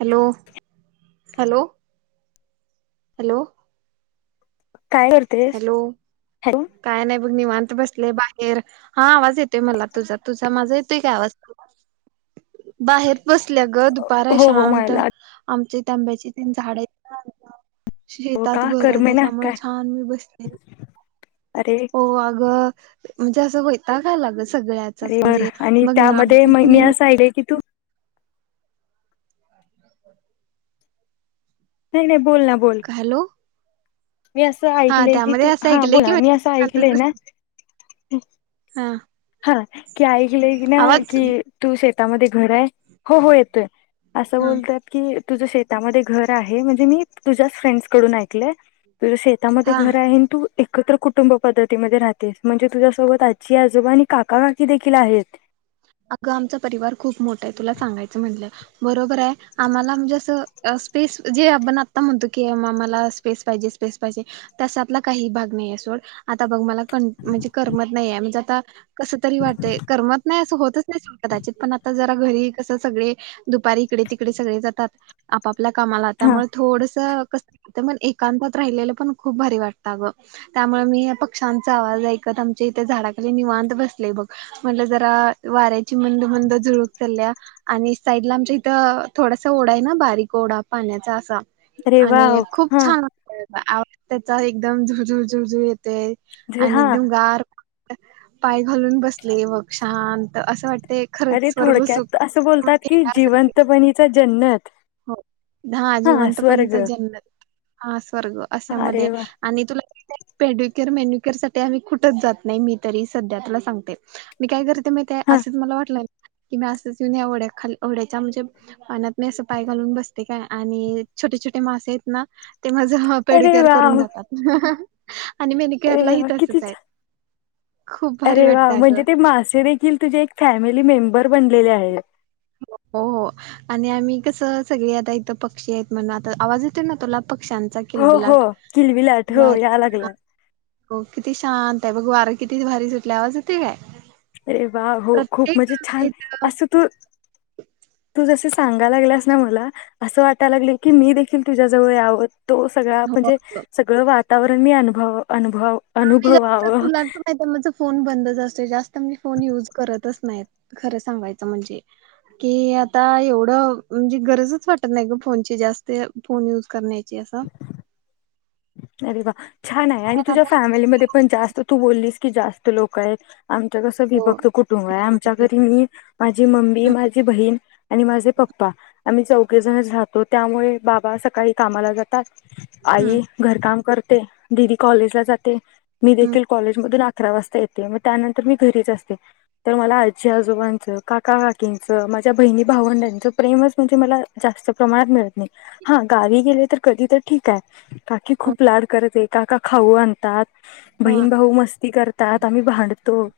Hello hello hello. [inaudible] Hello hello काय नाही बघ निवात. बसले बाहेर हा आवाज येत ते मला तुझा तुझा माझा ते काय वाजत बाहेर बसल्या ग दुपार हो हो शांत मला आमचे आब्याची तेन झाड आहेत [inaudible] हो शेतात का घर आहे करमे ना त्याच्यामुळे काय छान मी अरे हो अग म्हणजे असं वैताग अला ग. सगळ्याचाच अरे बर म्हणजे आणि बघ ना त्यामध्ये मग मी किती असं आहिलय की तू नाही नाही बोल ना बोल [inaudible] हॅलो मी असं हा ऐकलंय की तू त्यामध्ये असं हां ऐकलंय की बोला मी असं ऐकलंय ना हम् हां हा की ऐकलंय की ना की तू शेतामध्ये घर आहे हो हो येतोय. असं हा बोलतात की. तुझं शेतामध्ये घर आहे म्हणजे मी तुझ्याच फ्रेंडस कडून ऐकलय. तुझ शेतामध्ये हा घर आहे आणि तू एकत्र कुटुंब पद्धतीमध्ये राहतेस म्हणजे तुझ्यासोबत आजी आजोबा आणि काका काकी देखील आहेत. अगं आमचा परिवार खूप मोठा आहे तुला सांगायचं म्हटलं. बरोबर आहे आम्हाला म्हणजे असं स्पेस जे आपण आता म्हणतो की आम्हाला स्पेस पाहिजे स्पेस पाहिजे त्याशतला काही भाग नाही आहे सोड आता बघ मला क म्हणजे करमत नाही आहे म्हणजे आता कस तरी वाटत करमत नाही असं होत. दा पण आ ज घरी कस सग दुपारी इकडे तिकडे सग जातात आप आपल्या कामाला हा त्यामुळे थोडसं एकांतात राहिलेलं पण खूप भारी वाटतं ग त्यामुळे मी पक्ष्यांचा आवाज ऐकत आमच्या इथे झाडाखाली निवांत बसले बघ म्हटलं जरा वारे ची मंद मंद झुरूकतल्या आणि साईड ला आमच्या इथं थोडासा ओढा आहे ना बारीक ओढा पाण्याचा असा अरे वाव आणि खूप हा छान आवाज त्याचा एकदम झुजू झुजू येत. ते जे आणि हा एकदम गार. पाय घालून बसले बघ शानत असं वाटत अरे थोडक्यात असं बोलतात की जिवंत बणीचा जन्नत हो [inaudible] हा स्वर्ग जिवंतपणीचा जन्नत हा स्वर्ग असशा म अरे वा आणि तुला पेड्युकअर मेन्युकअर साठी आम्ही कुठच जात नाही मी तरी सध्या तला सांगते मी काय करते म हा असं मला वाटलं कि मी असंच जुन्या ओढ्या खाली ओढ्याच्या म्हणजे पानात मी असं पाय घालून बसते काय आणि छोटे छोटे मासे आहेत ना ते माझं ह अरे पेडीकअर वा करून देतात आणि अरे मेनिकेरयला ही वा किती तसच आहेत छान. अरे वा म्हणजे ते मासे देखील तुझे एक फॅमिली मेंबर बनलेले आहेत हो हो आणि आम्ही कस सगळी आता इथं पक्षी आहेत म्हण आता आवाज येते ना तुला पक्ष्यांचा हो हो किलबिलाट किलविलाट हो या लागला किती शांत ते बघ वारं किती भारी सुटल्या आवाज येते काय अरे वा हो खूप प्रत्येक म्हणजे आमच्या छान इथं असं तू तू जस सांगा लागलास ना मला असं वाटायला लागले की मी देखील तुझ्याजवळ यावत तो सगळा हो म्हणजे सगळं वा तवरण मी अनभव अनुभव आ जास्त अनुभवावं तू लागतो माहि माझ फोन बंद असत जास्त आता मी फोन युज करतच नाही खरं सांगायच म्हणजे की आता एवढं म्हणजे गरजच वाटत नाही ग फोनची जास्त फोन युज करण्याची कस अरे वा छान आहे आणि तुझ्या आता फॅमिलीमध्ये पण जास्त तू बोललीस की जास्त लोक आहेत आमच कसं हो. विभक्त कुटुंब आहे आमच्या घरी मी माझी मम्मी माझी बहीण आणि माझे पप्पा आम्ही चौघेजण राहातो त्यामुळे बाबा सकाळी कामाला जातात हम्म आई काम करते दिदी कॉलेज ला जाते मी हम्म देखील कॉलेज मधून अकरा वाजता येते मग त्यानंतर मी घरीच असते तर मला आजी आजोबांचं काका काकींचं माझ्या बहिणी भावंडांचं प्रेमच म्हणजे मला जास्त प्रमाणात मिळते हा गावी गेले तर कधीतरी ठीक आहे काकी हा खूप लाड करते. काका खाऊ आणतात. हा बहीण भाऊ मस्ती करतात. आम्ही भांडतो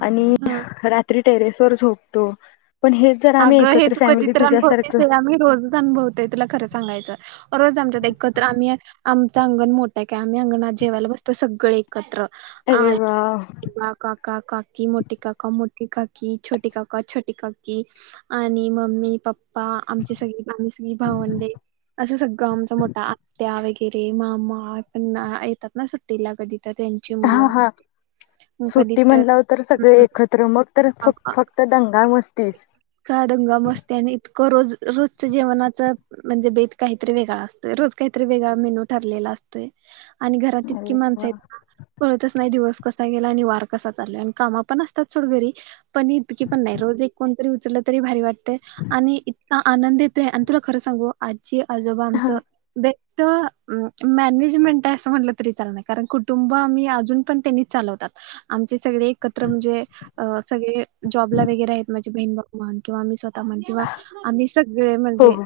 आणि हा. रात्री टेरेस वर झोपतो. पण हेच जर आम्ही अगं हे एकत्र तू फॅमिली कधीतर अनुभवतीस तुझ्यासारखं ते आम्ही रोजच अनुभवतोय तुला खरं सांगायचंय. रोज आमच्या एकत्र आम्ही अंगण मोठा आहे क आम्ही अंगणात जेवायला बसतो, सगळे एकत्र. अरे आज वा! आजोबा, काका काकी, मोठी काका मोठी काकी, छोटे काका छोटी काकी. आणि मम्मी पप्पा आमची सगळी आम् सगळी भावंडे असं सगळं आमचा मोठा आत्या वग रे मामा पण येतात ना सुट्टीला कधी तरी हा हा सुट्टी म्हटल्यावर तर सगळे हम्म. एकत्र मग तर फ फक्त दंगा मस्तीच दंगा मस्त्याने रज रोज जेवणाच म्हणजे बेत काहीतरी वेगळा असतोय रोज काहीतरी वेगळा मेनू ठरलेला असतोय. आणि घरात अरे इतकी माणसं वा आहेत कळतच नाही दिवस कस आणि वार कसा चाल आणि काम पण असतातोड घरी पण इतकी पण नाही रोज एक कोणतरी उलं तरी भारी वाटते आणि इतका आनंद येतोय आणि तुला खरं सांगू आजोबा आमच मॅनेजमेंट आहे असं म्हटलं तरी चाल कारण कुटुंब आम्ही अजून पण त्यांनी चालवतात आमचे सगळे एकत्र म्हणजे सगळे जॉबला वगर आहेत माझी बहीण बा किंवाम् स्व किंवा आम्ही सगळे हो म्हणजे हो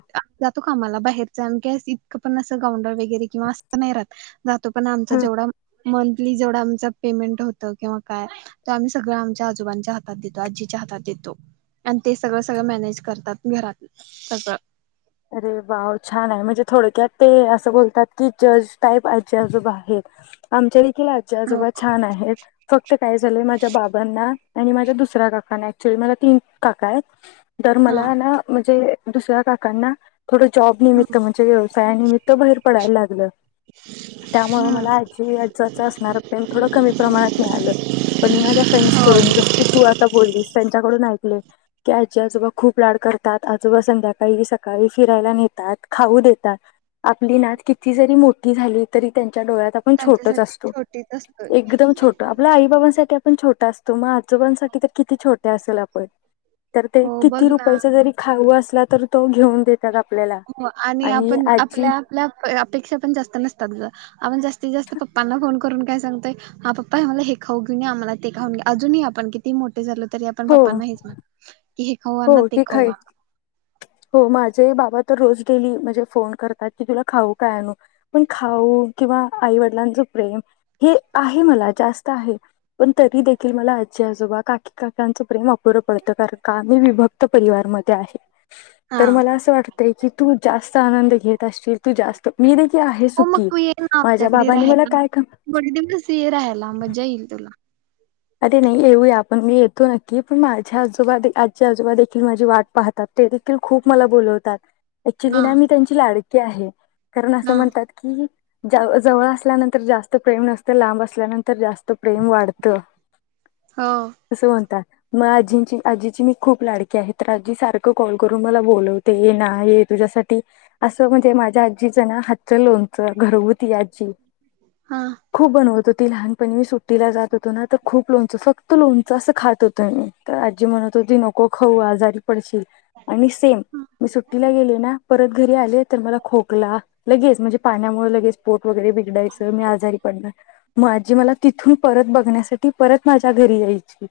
तू का आम्हाला बाहेरचा आणखी इतकं पण असं ग्रउंडर वगैरे किंवा असं नाही राहात जातो पण आमचा हं. जेवढा मंथली जेवढं आमच पेमेंट होतं किंवा काय तर आम्ही सगळं आमच्या आजोबांच्या हातात देतो आजीच्या हातात देतो आणि ते सगळं सगळं मॅनेज करतात घरात सगळं अरे वाव छान आहे म्हणजे थोडक्यात ते असं बोलतात की जज टाईप आजीजबाहेर आमच्या अखिील आज्ी हो आजोबा छान आहेत फक्त काय झालं माझ्या बाबांना आणि माझ्या दुसऱ्या काकाना ऍक्च्युली मा्या तीन काका आहेत तर हा मला ना म्हणजे दुसऱ्या काकांना थोडं जॉब हम्म निमित्त म्हणजे व्यवसायानिमित्त बाहेर पडायला लागलं त्यामु मला हम्म आजी आजाच असणार प्रेम थोडं कमी प्रमाणात मिळालं पण मी माझ्या फ्रेंडस कडून जस की तू आता बोललीस त्यांच्याकडून ऐकले की आजी आजोबा खूप लाड करतात आजोबा संध्याकाळी सकाळी फिरायला नेतात खाऊ देतात आपली हो नाद किती जरी मोठी झाली तरी त्यां डोळ्यात आपण छोटच त्यांच्यासाठी असतो छोटीच असतोय एकदम छोट आपल्या आई बाबांसाठी आपण छोट असतो तुम्हा उद्योगांसाठी तर कितीछोट ते असेल आपण तर ते हो बघ किती ना रुपयाच जरी खा अस नाहीतर तो घेऊन दे. हो आणि आपण आपल्या आपल्या अपेक्षा पण जास्त नसतात. आपण जास्ती जास्त पप्पांना फोन करून काय सांगतय. हा पप्पा हे आ मला हे खाऊ घेऊे आंम्हाला, ते खाऊ घ अजूनही आपण किती मोठ [unintelligible] झालं तरी आपण हो पप्पांना [unintelligible] कि हे खावा ना हो ते ठीक आहे. खावा हो माझे बाबा तर रोज डेली म्हणजे, फोन करतात. की तुला खाऊ काय आणू पण खाऊ किंवा आई वडिलांच प्रेम हे आहे मला जास्त आहे. पण तरी देखील मला आजी, आजोबा, काकी, काकांच प्रेम बरं पडत कारण काम मी विभक्त परिवार म त्या आहे. हा तर मला असं वाटतय, की तू जास्त आनंद घेत असचील. हो, मग तू ये ना माझ्या आमच्याकडे बाबांनी मला राहायला, काय ख थोडे दिवस ये राहायला मजा येईल तुला. अरे नाही! येऊया, आपण मी येतो नक्की पण माझ्या आजोबा आज आजोबा देखील माझी वाट पाहतात. ते देखील खूप मला बोलवतात. ऍक्च्युली हा ना मी त्यांची लाडकी की आहे. कारण असं हा म्हणतात की, जवळ असल्यानंतर जास्त प्रेम नसते, लांब असल्यानंतर जास्त [unintelligible] प्रेम वाढतं. हो. [unintelligible] मग आजींची आजीची मी खूप लाडकी आहेत. तर आजी सारखं कॉल करून मला बोलवते. ये ना ये तुझ्यासाठी असं म्हणजे, माझ्या आजीच ना हातच लो घर होती [unintelligible] हा खूप बनवत लहानपणी सुट्टीला जात होते, ना तर खूप लोणचं फक्त लोणचं असं खात होतं, आजी म्हणत होती नको खाऊ आजारी पडशील आणि सेम मी सुट्टीला गेले, ना परत घरी आले तर मला खोकला लगेच म्हणजे पाण्यामुळे लगेच पोट वगैरे बिघडायचं मी आजारी पडणार माझी मला तिथून परत बघण्यासाठी ती परत माझ्या घरी यायची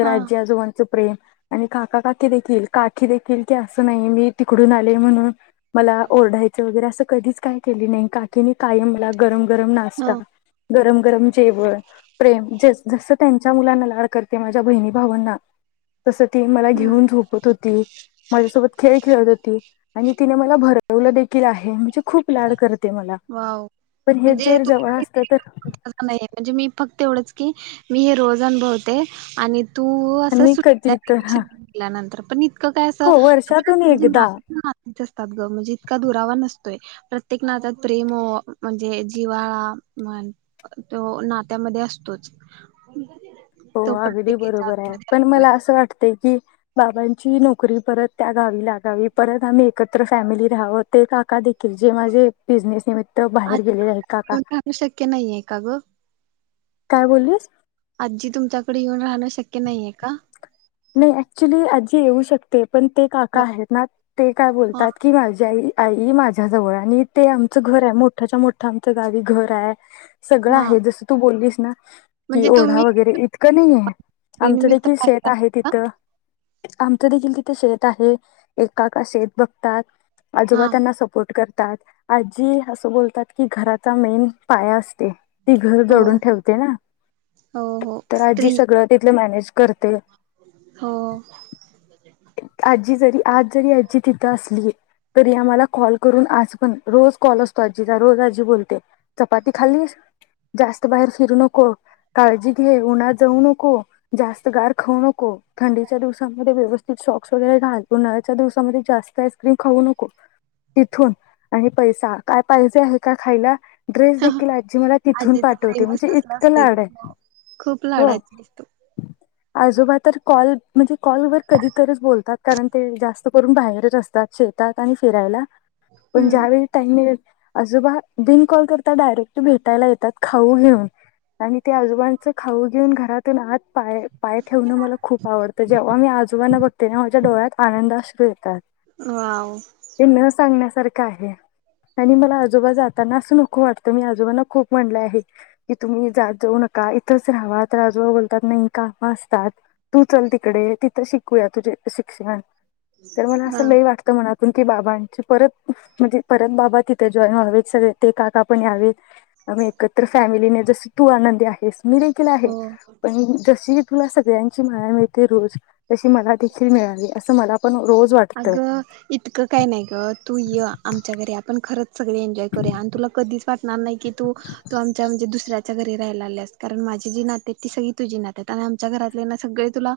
हा राज्य आजोबांचं प्रेम आणि काका काकी देखील काकी देखील की असं नाही मी तिकडून आले म्हणून मला ओढायचं वगैरे असं कधीच काय केली नाही काकीने काय मला गरम गरम हा नाश्ता गरम गरम जेवण प्रेम जसं त्यांच्या मुलांना लाड करते माझ्या बहिणी भावांना तसं ती मला ह घेऊन झोपत होती माझ्यासोबत खेळ खेळत होती आणि तिने मला भरवलं देखील आहे म्हणजे खूप लाड करते मला वाह पण हे म्हणजे जर तु जवळ असत नाही म्हणजे मी फक्त एवढंच की मी हे रोज अनुभवते आणि तो तर असं मी कधी तर हा सुटलाशनल्यानंतर पण इतकं काय असं हो आपल्या वर्षातून म्हणजे ना एकदा नाच असतात ग म्हणजे इतका दुरावा नसत ते प्रत्येक नात्यात प्रेम म्हणजे जिवाळा म्ह तो नात्यामध्ये असतोच हो तो अगदी प्रत्येकीच्या बरोबर आहे आतमध्ये पण असतोय मला असं वाटत कि बाबांची नोकरी परत त्या गावी लागावी परत आम्ही एकत्र फॅमिली राहाहवो ते काकाील कि जे माझे बिझनेस निमित्त आज बाहेर गेलेले आहेत का का येऊन राहणं शक्य नाहीये का ग काय बोललीस आजी तुमच्याकडे येऊन राहणं शक्य नाहीये का नाही ऍक्च्युली आजी येऊ शकते पण ते काका आहेत ना ते काय हा बोलतात की माझ्या आई आई माझ्याजवळ आणि ते आमचं घर आहे मोठ्याच्या मोठं आमचं गावी घर आहे सगळं हा आहे जसं तू बोललीस कि म्हणजे ओढा तुम्ही वगैरे इतकं नाही आहे आमचं निमित्त देखील शेत पाहिला आहे का तिथं आमचं देखील तिथे शेत आहे एकाका शेत बघतात हा आजोबा त्यांना सपोर्ट कर आजी असं बोलतात की घराचा मेन पाया असते ती घर हो जोडून ठेवते ना हो हो तर आजी स्त्री सगळं तिथ मॅनेज करते हो आजी जरी आज जरी आजी तिथं असली तरी आम्हाला कॉल करून आज पण रोज कॉल असतो आजीचा रोज आजी बोलते चपाती खाल्लीस, जास्त बाहेर फिरू नको, काळजी घे, उन्हात जाऊ नको, जास्त गार खाऊ नको [unintelligible] थंडीच्या दिवसामध्ये व्यव सॉक्स वगैरे घाल उन्हाळ्याच्या दिवसामध्ये जास्त आईस्क्रीम खाऊ नको तिथून आणि पैसा काय पाहिजे आहे का खायला ड्रेस देखील आजी मला तिथून आजीचं पाठवते प्रेमच म्हणजे तसलं इतकं असतंय लाड आहेत ग खूप हो. लाडाची असतो आजोबाज तर कॉल म्हणजे कॉलवरर कधीतरच बोलतात कारण ते जास्त करून बाहेरच असतात शेतात आणि फिरायला पण हम्म ज्या वेळी टाईम मिळेल आजोबा बिन कॉल करता डायरेक्ट भेटायला येतात खाऊ घेऊन आणि ते आजोबांच खाऊ घेऊन घरातून आत पाय -पाय ठेवण मला खूप आवडते जेव्हा मी आजोबांना बघते तेव्हा माझ्या डोळ्यात आहे पाण्याचा संडास पीळतात वाव ते न सांगण्यास तर काय हे त्यांनी मला आजोबा जाताना अस नको वाटत मी आजोबाला खूप म्हटले आहे मी की तुम्ही जाऊ नका इथेच राहावा तर आजोबा बोलतात काम असतात तू चल तिकडे तिथं शिकूया तुझे शिक्षण तर मला हा असं लई वाटतं मनात पण ती बाबांची परत म्हणजे परत बाबा तिथे जॉईन व्हावेेत सगळे ते काका पण यावेेत आम्ही एकत्र फॅमिलीने जस तू आनंदी आहेस. मी देखील आहे हो पण मी जशी तुला सगळ्यां ची माया मिळते रोज तशी मला देखील मिळाली असती पण [unintelligible] मला पण रोज वाटतंय अगं इतकं काय नाही ग तू य आमच्या घरी आपण खरच सगळे एन्जॉय करूया आणि तुला कधी वाटणार नाही की तू, तू आमच्या म्हणजे दुसऱ्या आमच्या घरी राहायला आल्यास कारण माझी जी नाती आहेत ती सगळी तुझी नाती आहेत आमच्या घरातले ना सगळे तुला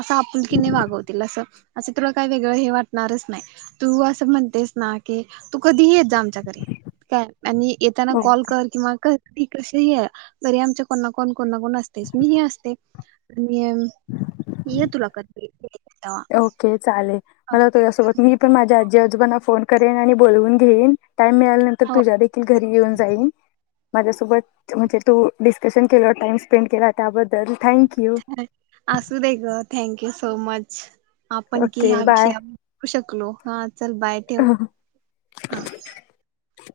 असा आपुलकीने वागवतील असं तुला काय वेगळ हे वाटणारच नाही तू अस म्हणतेस ना कि तू कधी जा आमच्या घरी काय आणि येताना कॉल कर किंवा कर ती कशी ही ये घरी आमच्या कोणा -कोण- कोणा कोण असतेस मी ही असते [unintelligible] ये तुला एक ते एक [unintelligible] ओके चालेल मला तुझ्या सोबत मी पण माझ्या आजी आजी आजोबांना फोन करेन आणि बोलवून घेईन टाइम मिळाल्या नंतर हो तुझ्या देखील घरी येऊन जाईल [inaudible] माझ्यासोबत म्हणजे तू डिस्कशन केलं टाइम स्पेंड केला त्याबद्ल असू दे ग थँक यू सो मच अच्छा आपण कि ओके ह्या बाय. विषया बोलू शकलो हा चल बाय ठेव हा च